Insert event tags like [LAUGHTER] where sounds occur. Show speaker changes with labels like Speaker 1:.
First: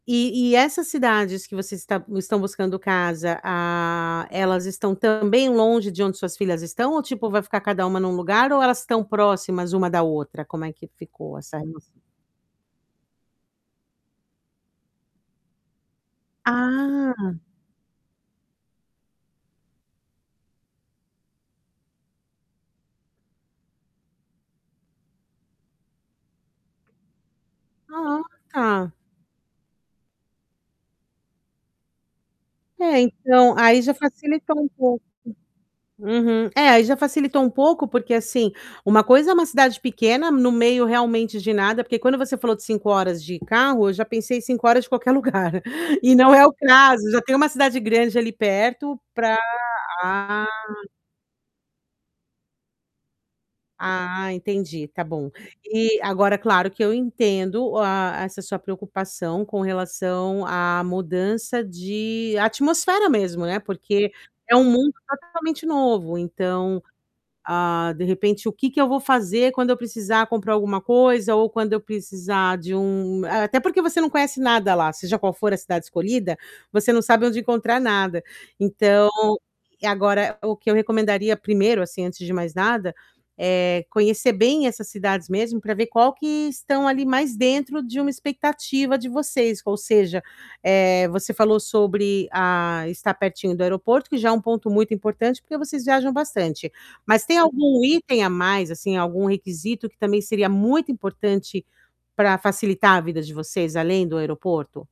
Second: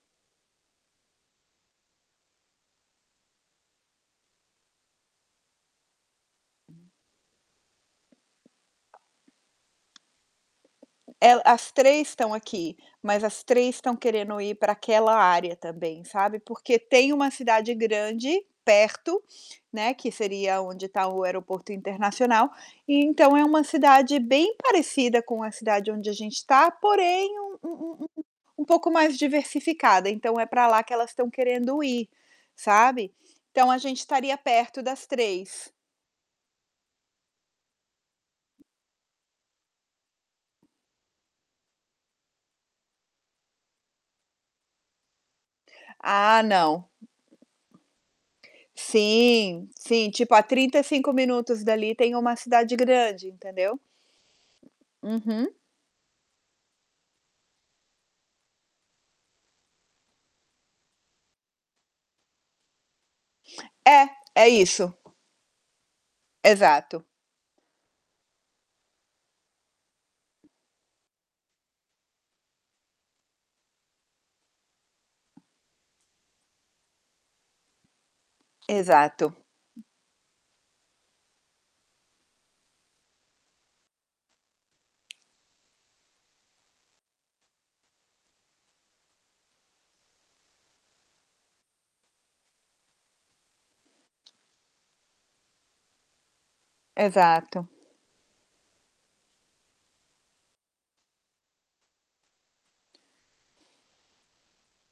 Speaker 1: E e essas cidades que você está estão buscando casa, ah, elas estão também longe de onde suas filhas estão ou, tipo, vai ficar cada uma num lugar ou elas tão próximas uma da outra? Como é que
Speaker 2: É,
Speaker 1: ficou essa
Speaker 2: as
Speaker 1: [UNINTELLIGIBLE]
Speaker 2: 3 estão aqui, mas as 3 estão querendo ir para aquela área também, sabe. Porque tem uma
Speaker 1: Ah.
Speaker 2: cidade grande perto, né, que seria onde tá o aeroporto internacional, e então é uma cidade bem parecida com a cidade onde a gente tá, porém um um um um
Speaker 1: Ah,
Speaker 2: um pouco
Speaker 1: tá.
Speaker 2: mais diversificada. Então é pra lá que elas tão querendo ir,
Speaker 1: É,
Speaker 2: sabe.
Speaker 1: então
Speaker 2: Então a
Speaker 1: aí já
Speaker 2: gente estaria
Speaker 1: facilitou um
Speaker 2: perto
Speaker 1: pouco.
Speaker 2: das 3.
Speaker 1: Uhum. É, aí já facilitou um pouco porque, assim, uma coisa é uma cidade pequena no meio realmente de nada, porque quando você falou de 5 horas de carro, eu já pensei em 5 horas de qualquer lugar e não
Speaker 2: Ah,
Speaker 1: é o
Speaker 2: não.
Speaker 1: caso, já tem uma cidade grande ali perto pra
Speaker 2: Sim, sim. Tipo, a
Speaker 1: ah.
Speaker 2: 35 minutos dali tem uma cidade grande, entendeu?
Speaker 1: Ah, entendi, tá bom.
Speaker 2: Uhum.
Speaker 1: E agora, claro que eu entendo o a essa sua preocupação com relação à mudança de atmosfera mesmo, né,
Speaker 2: É,
Speaker 1: porque
Speaker 2: é
Speaker 1: é um
Speaker 2: isso.
Speaker 1: mundo totalmente novo. Então,
Speaker 2: Exato.
Speaker 1: ah, de repente, o que que eu vou fazer quando eu precisar comprar alguma coisa ou quando eu precisar de um eh, até porque você não conhece nada lá, seja qual for a cidade escolhida, você não sabe onde encontrar nada. Então
Speaker 2: Exato.
Speaker 1: e agora o que eu recomendaria 1º, assim, antes de mais nada, eh, conhecer bem essas cidades mesmo pra ver qual que estão ali mais dentro de uma expectativa de vocês, ou seja, eh, você falou sobre, ah, estar pertinho do aeroporto que já é um ponto muito importante, porque vocês viajam bastante. Mas tem
Speaker 2: Exato.
Speaker 1: algum item a mais, assim, algum requisito que também seria muito importante pra facilitar a vida de vocês, além do aeroporto?